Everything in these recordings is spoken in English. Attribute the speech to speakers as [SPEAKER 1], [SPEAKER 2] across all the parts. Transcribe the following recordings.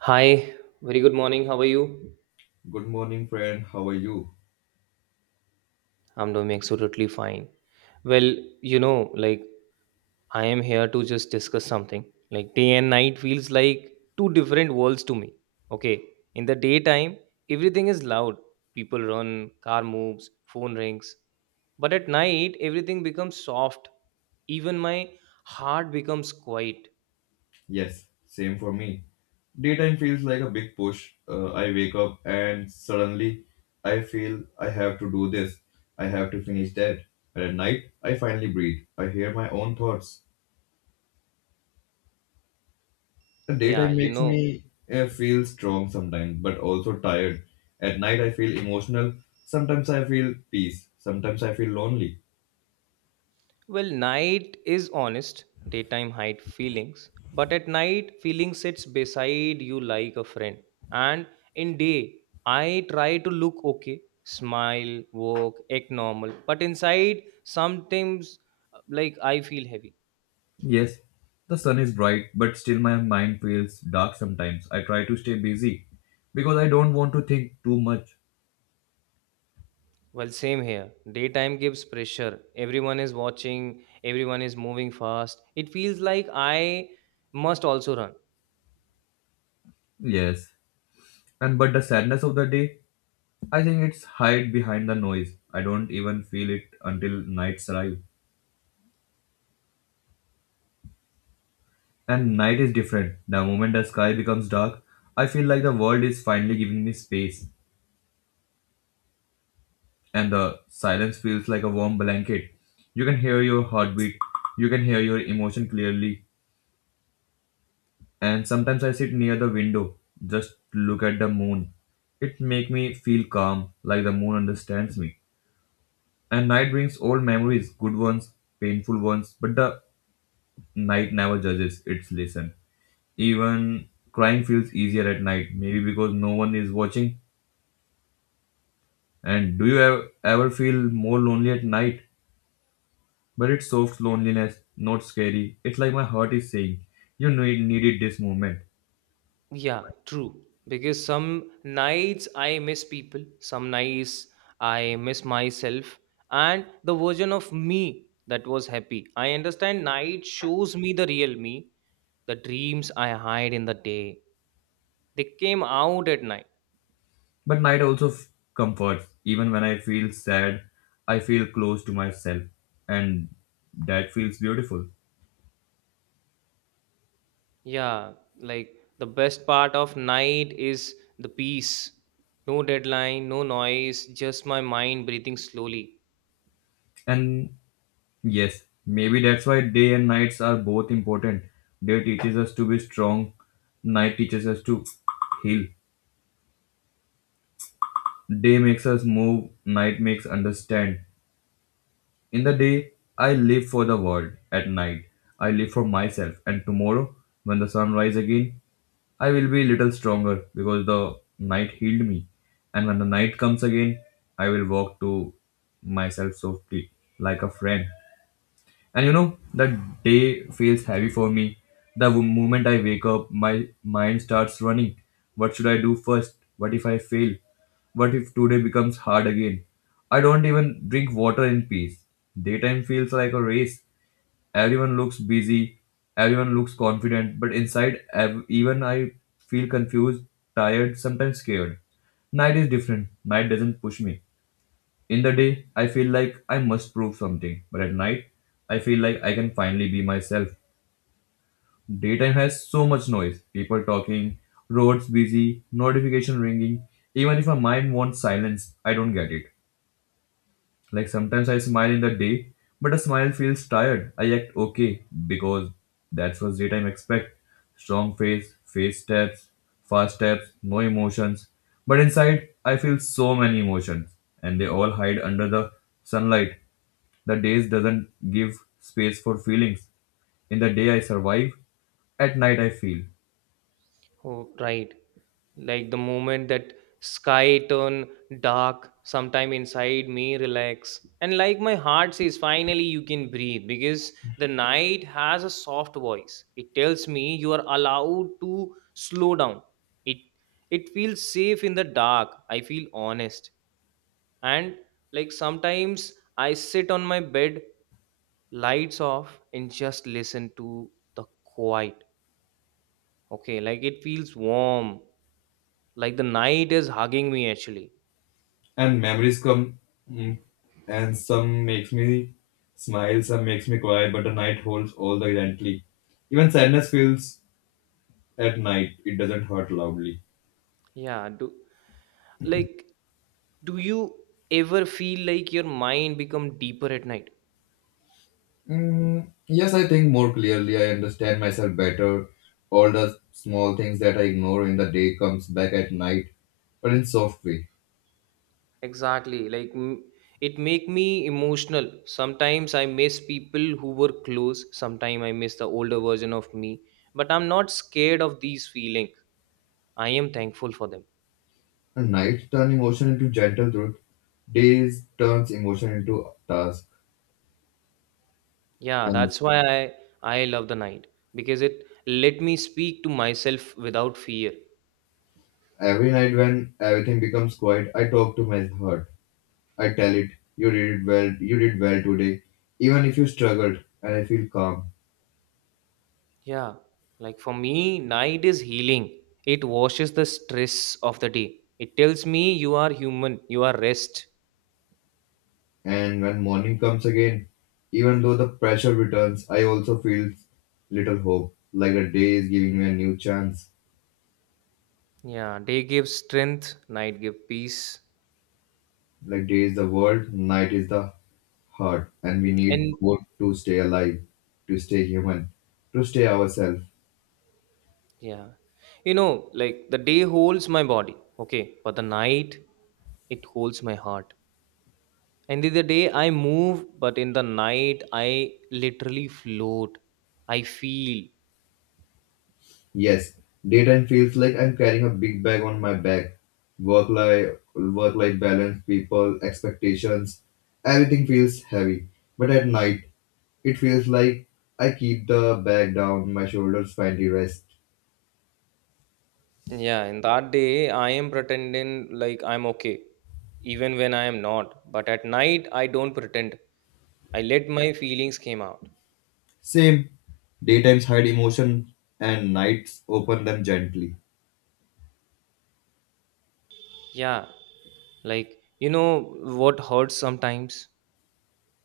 [SPEAKER 1] Hi, very good morning. How are you?
[SPEAKER 2] Good morning, friend. How are you?
[SPEAKER 1] I'm doing absolutely fine. Well, you know, like I am here to just discuss something. Like day and night feels like two different worlds to me. Okay, in the daytime, everything is loud. People run, car moves, phone rings. But at night, everything becomes soft. Even my heart becomes quiet.
[SPEAKER 2] Yes, same for me. Daytime feels like a big push. I wake up and suddenly I feel I have to do this. I have to finish that. And at night, I finally breathe. I hear my own thoughts. The
[SPEAKER 1] Yeah,
[SPEAKER 2] daytime
[SPEAKER 1] you
[SPEAKER 2] makes
[SPEAKER 1] know.
[SPEAKER 2] me feel strong sometimes, but also tired. At night, I feel emotional. Sometimes I feel peace. Sometimes I feel lonely.
[SPEAKER 1] Well, night is honest, daytime hide feelings, but at night feeling sits beside you like a friend. And in day, I try to look okay, smile, work, act normal, but inside sometimes like I feel heavy.
[SPEAKER 2] Yes, the sun is bright, but still my mind feels dark sometimes. I try to stay busy because I don't want to think too much.
[SPEAKER 1] Well, same here. Daytime gives pressure. Everyone is watching, everyone is moving fast. It feels like I must also run.
[SPEAKER 2] Yes, and but the sadness of the day, I think it's hide behind the noise. I don't even feel it until nights arrive. And night is different. The moment the sky becomes dark, I feel like the world is finally giving me space, and the silence feels like a warm blanket. You can hear your heartbeat, you can hear your emotion clearly, and sometimes I sit near the window, just look at the moon. It make me feel calm, like the moon understands me. And night brings old memories, good ones, painful ones, but the night never judges its lesson. Even crying feels easier at night, maybe because no one is watching. And do you ever feel more lonely at night? But it's soft loneliness, not scary. It's like my heart is saying, you needed this moment.
[SPEAKER 1] Yeah, true. Because some nights I miss people, some nights I miss myself, and the version of me that was happy. I understand night shows me the real me, the dreams I hide in the day. They came out at night.
[SPEAKER 2] But might also comfort. Even when I feel sad, I feel close to myself, and that feels beautiful.
[SPEAKER 1] Yeah, like the best part of night is the peace. No deadline, no noise, just my mind breathing slowly.
[SPEAKER 2] And yes, maybe that's why day and nights are both important. Day teaches us to be strong, night teaches us to heal. Day makes us move, night makes understand. In the day, I live for the world. At night, I live for myself. And tomorrow, when the sun rises again, I will be little stronger because the night healed me. And when the night comes again, I will walk to myself softly like a friend, and you know, the day feels heavy for me. The moment I wake up, my mind starts running. What should I do first? What if I fail? What if today becomes hard again? I don't even drink water in peace. Daytime feels like a race. Everyone looks busy, everyone looks confident, but inside, even I feel confused, tired, sometimes scared. Night is different. Night doesn't push me. In the day, I feel like I must prove something, but at night, I feel like I can finally be myself. Daytime has so much noise, people talking, roads busy, notification ringing. Even if my mind wants silence, I don't get it. Like sometimes I smile in the day, but a smile feels tired. I act okay because that's what daytime expect. Strong face, face steps, fast steps, no emotions. But inside, I feel so many emotions, and they all hide under the sunlight. The days doesn't give space for feelings. In the day I survive, at night I feel.
[SPEAKER 1] Oh, right. Like the moment that sky turn dark sometime inside me relax, and like my heart says finally you can breathe, because the night has a soft voice. It tells me you are allowed to slow down. It it feels safe in the dark. I feel honest. And like sometimes I sit on my bed, lights off, and just listen to the quiet. Okay, like it feels warm, like the night is hugging me actually.
[SPEAKER 2] And memories come, mm, and some makes me smile, some makes me cry, but the night holds all the gently. Even sadness feels at night, it doesn't hurt loudly.
[SPEAKER 1] Yeah, like do you ever feel like your mind become deeper at night?
[SPEAKER 2] mm, yes, I think more clearly, I understand myself better. All the small things that I ignore in the day comes back at night, but in soft way.
[SPEAKER 1] Exactly, like it make me emotional. Sometimes I miss people who were close, sometimes I miss the older version of me, but I'm not scared of these feelings. I am thankful for them.
[SPEAKER 2] At night, turn emotion into gentle truth. Days turns emotion into task.
[SPEAKER 1] Yeah,
[SPEAKER 2] And
[SPEAKER 1] that's why I love the night, because it let me speak to myself without fear.
[SPEAKER 2] every night when everything becomes quiet, I talk to my heart. I tell it, you did it well, you did well today. Even if you struggled, and I feel calm.
[SPEAKER 1] Yeah, like for me, night is healing. It washes the stress of the day. It tells me you are human, you are rest.
[SPEAKER 2] And when morning comes again, even though the pressure returns, I also feel little hope, like the day is giving me a new chance.
[SPEAKER 1] Yeah, day gives strength, night gives peace.
[SPEAKER 2] Like day is the world, night is the heart, and we need
[SPEAKER 1] And
[SPEAKER 2] both to stay alive, to stay human, to stay ourselves.
[SPEAKER 1] yeah, you know, like the day holds my body, okay, but the night, it holds my heart. And in the day, I move, but in the night, I literally float. I feel.
[SPEAKER 2] Yes, daytime feels like I'm carrying a big bag on my back. Work life balance, people, expectations, everything feels heavy. But at night, it feels like I keep the bag down, my shoulders finally rest.
[SPEAKER 1] Yeah, in that day, I am pretending like I'm okay, even when I am not. But at night, I don't pretend. I let my feelings came out.
[SPEAKER 2] Same, daytimes hide emotion and nights open them gently.
[SPEAKER 1] Yeah, like you know what hurts sometimes?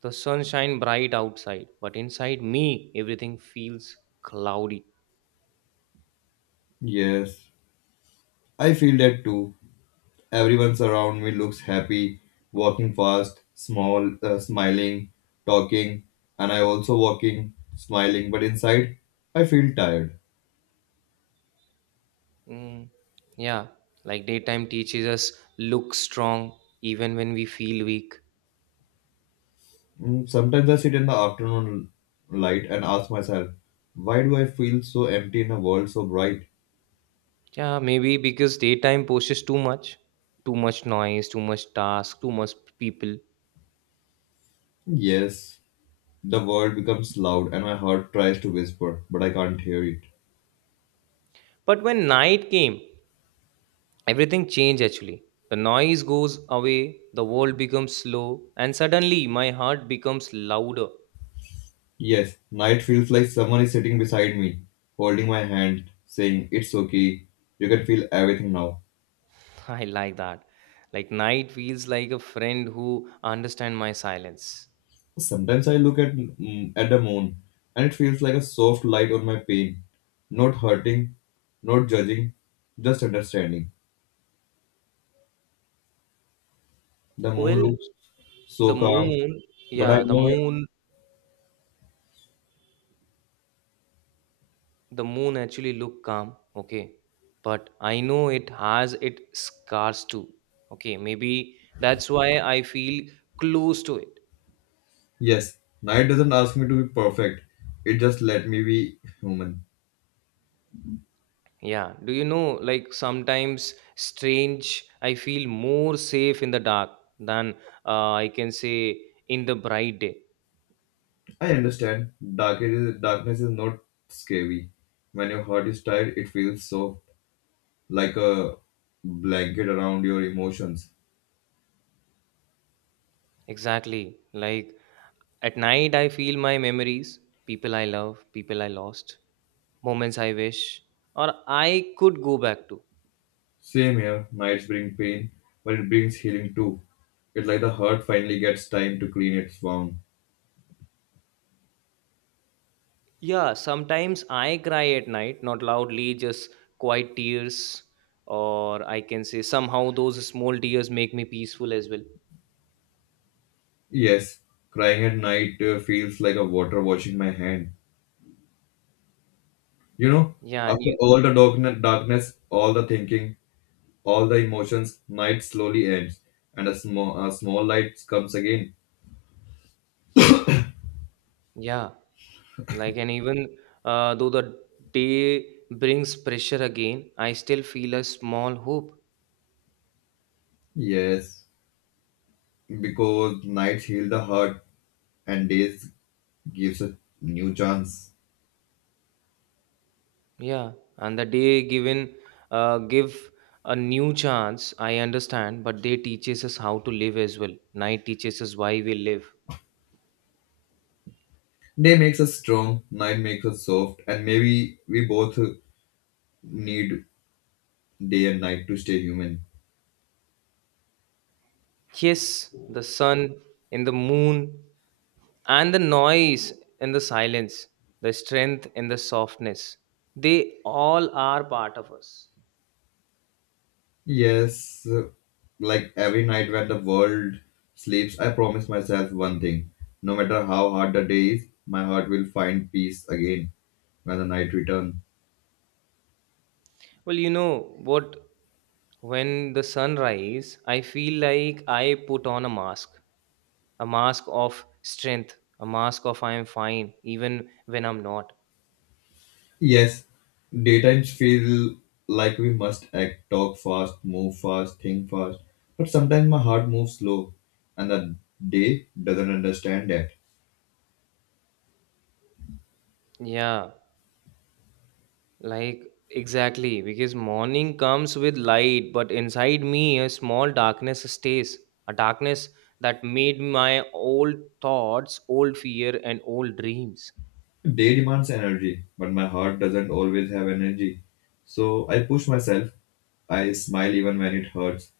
[SPEAKER 1] The sun shine bright outside, but inside me, everything feels cloudy.
[SPEAKER 2] Yes, I feel that too. Everyone around me looks happy, walking fast, small, smiling, talking, and I also walking, smiling. But inside, I feel tired.
[SPEAKER 1] Mm, yeah, like daytime teaches us look strong even when we feel weak.
[SPEAKER 2] Sometimes I sit in the afternoon light and ask myself, why do I feel so empty in a world so bright?
[SPEAKER 1] Yeah, maybe because daytime poses too much noise, too much task, too much people.
[SPEAKER 2] Yes, the world becomes loud, and my heart tries to whisper, but I can't hear it.
[SPEAKER 1] But when night came, everything changed actually. The noise goes away, the world becomes slow, and suddenly my heart becomes louder.
[SPEAKER 2] Yes, night feels like someone is sitting beside me, holding my hand, saying, it's okay, you can feel everything now.
[SPEAKER 1] I like that. Like night feels like a friend who understand my silence.
[SPEAKER 2] Sometimes I look at at the moon, and it feels like a soft light on my pain, not hurting, not judging, just understanding. The moon
[SPEAKER 1] Well,
[SPEAKER 2] looks
[SPEAKER 1] the
[SPEAKER 2] so calm,
[SPEAKER 1] moon,
[SPEAKER 2] but I
[SPEAKER 1] yeah, the
[SPEAKER 2] know
[SPEAKER 1] moon, the moon actually look calm, okay, but I know it has its scars too. Okay, maybe that's why I feel close to it.
[SPEAKER 2] yes, night doesn't ask me to be perfect. It just let me be human.
[SPEAKER 1] Yeah, do you know, like sometimes strange, I feel more safe in the dark than I can say in the bright day.
[SPEAKER 2] I understand. Darkness is not scary. When your heart is tired, it feels so like a blanket around your emotions.
[SPEAKER 1] Exactly, like at night I feel my memories, people I love, people I lost, moments I wish or I could go back to.
[SPEAKER 2] Same here, nights bring pain, but it brings healing too. It's like the heart finally gets time to clean its wound.
[SPEAKER 1] Yeah, sometimes I cry at night, not loudly, just quiet tears, or I can say somehow those small tears make me peaceful as well.
[SPEAKER 2] Yes, crying at night feels like a water washing my hand. You know,
[SPEAKER 1] Yeah, and
[SPEAKER 2] after
[SPEAKER 1] you,
[SPEAKER 2] all the darkness, all the thinking, all the emotions, night slowly ends, and a small light comes again.
[SPEAKER 1] yeah, like, and even though the day brings pressure again, I still feel a small hope.
[SPEAKER 2] Yes, because nights heal the heart, and days gives a new chance.
[SPEAKER 1] Yeah, and the day given, give a new chance, I understand, but day teaches us how to live as well. Night teaches us why we live.
[SPEAKER 2] Day makes us strong, night makes us soft, and maybe we both need day and night to stay human.
[SPEAKER 1] Yes, the sun and the moon and the noise and the silence, the strength and the softness, they all are part of us.
[SPEAKER 2] Yes, like every night when the world sleeps, I promise myself one thing. No matter how hard the day is, my heart will find peace again when the night returns.
[SPEAKER 1] Well, you know what, when the sun rises I feel like I put on a mask, a mask of strength, a mask of I am fine even when I'm not.
[SPEAKER 2] Yes, daytimes feel like we must act, talk fast, move fast, think fast. But sometimes my heart moves slow and the day doesn't understand that.
[SPEAKER 1] Yeah, like, exactly, because morning comes with light, but inside me, a small darkness stays. A darkness that made my old thoughts, old fear, and old dreams.
[SPEAKER 2] Day demands energy, but my heart doesn't always have energy. So I push myself. I smile even when it hurts.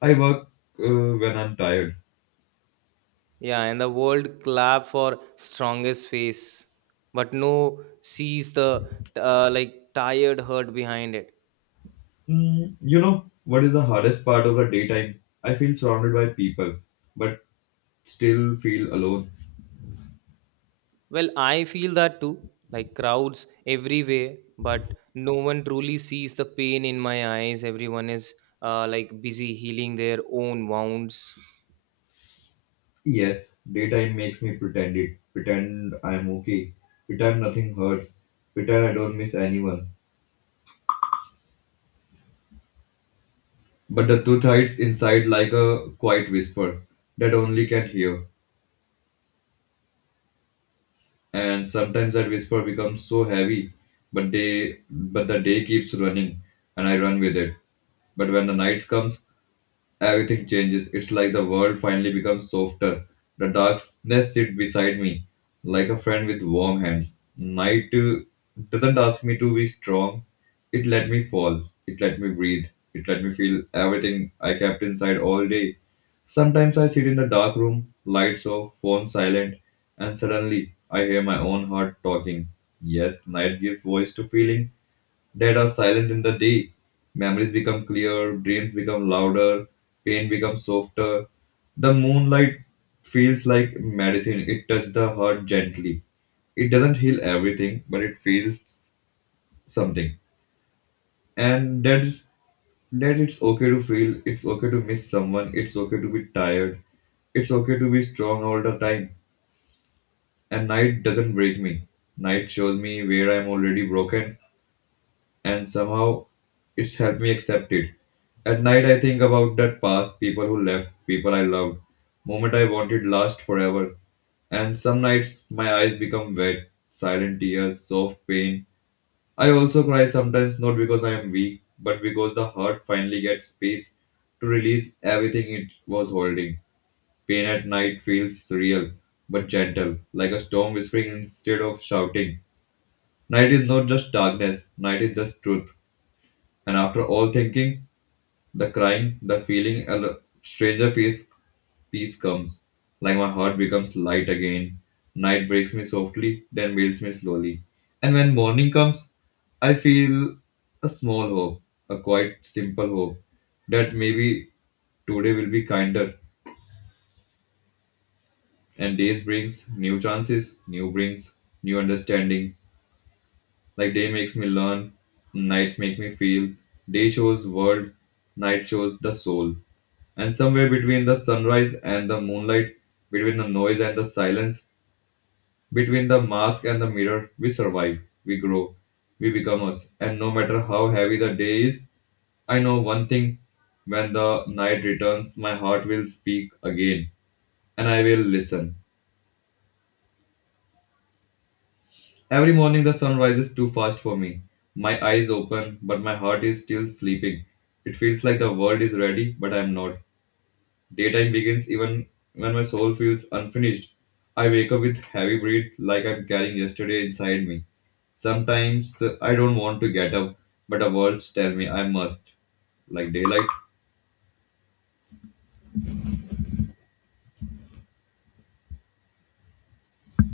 [SPEAKER 2] I work when I'm tired.
[SPEAKER 1] Yeah, and the world clap for strongest face, but no sees the like tired hurt behind it.
[SPEAKER 2] You know, what is the hardest part of a daytime? I feel surrounded by people, but still feel alone.
[SPEAKER 1] Well, I feel that too, like crowds everywhere, but no one truly sees the pain in my eyes. Everyone is like busy healing their own wounds.
[SPEAKER 2] Yes, daytime makes me pretend it. Pretend I'm okay. Pretend nothing hurts. Pretend I don't miss anyone. But the truth hides inside like a quiet whisper that only can hear. And sometimes that whisper becomes so heavy, but the day keeps running and I run with it. But when the night comes, everything changes. It's like the world finally becomes softer. The darkness sits beside me, like a friend with warm hands. Night doesn't ask me to be strong. It let me fall. It let me breathe. It let me feel everything I kept inside all day. Sometimes I sit in a dark room, lights off, phone silent, and suddenly I hear my own heart talking. Yes, night gives voice to feeling. Dead are silent in the day. Memories become clearer, dreams become louder, pain becomes softer. The moonlight feels like medicine, it touches the heart gently. It doesn't heal everything, but it feels something. And that is that it's okay to feel, it's okay to miss someone, it's okay to be tired, it's okay to be strong all the time. And night doesn't break me. Night shows me where I'm already broken, and somehow it's helped me accept it. At night, I think about that past, people who left, people I loved, moment I wanted last forever. And some nights, my eyes become wet, silent tears, soft pain. I also cry sometimes, not because I am weak, but because the heart finally gets space to release everything it was holding. Pain at night feels real, but gentle, like a storm whispering instead of shouting. Night is not just darkness, night is just truth. And after all thinking, the crying, the feeling, stranger peace comes. Like my heart becomes light again. Night breaks me softly, then wails me slowly. And when morning comes, I feel a small hope, a quite simple hope, that maybe today will be kinder. And days brings new chances, new brings new understanding. Like day makes me learn, night make me feel. Day shows world, night shows the soul. And somewhere between the sunrise and the moonlight, between the noise and the silence, between the mask and the mirror, we survive, we grow, we become us. And no matter how heavy the day is, I know one thing, when the night returns, my heart will speak again, and I will listen. Every morning, the sun rises too fast for me. My eyes open, but my heart is still sleeping. It feels like the world is ready, but I'm not. Daytime begins even when my soul feels unfinished. I wake up with heavy breath like I'm carrying yesterday inside me. Sometimes I don't want to get up, but the words tell me I must. Like daylight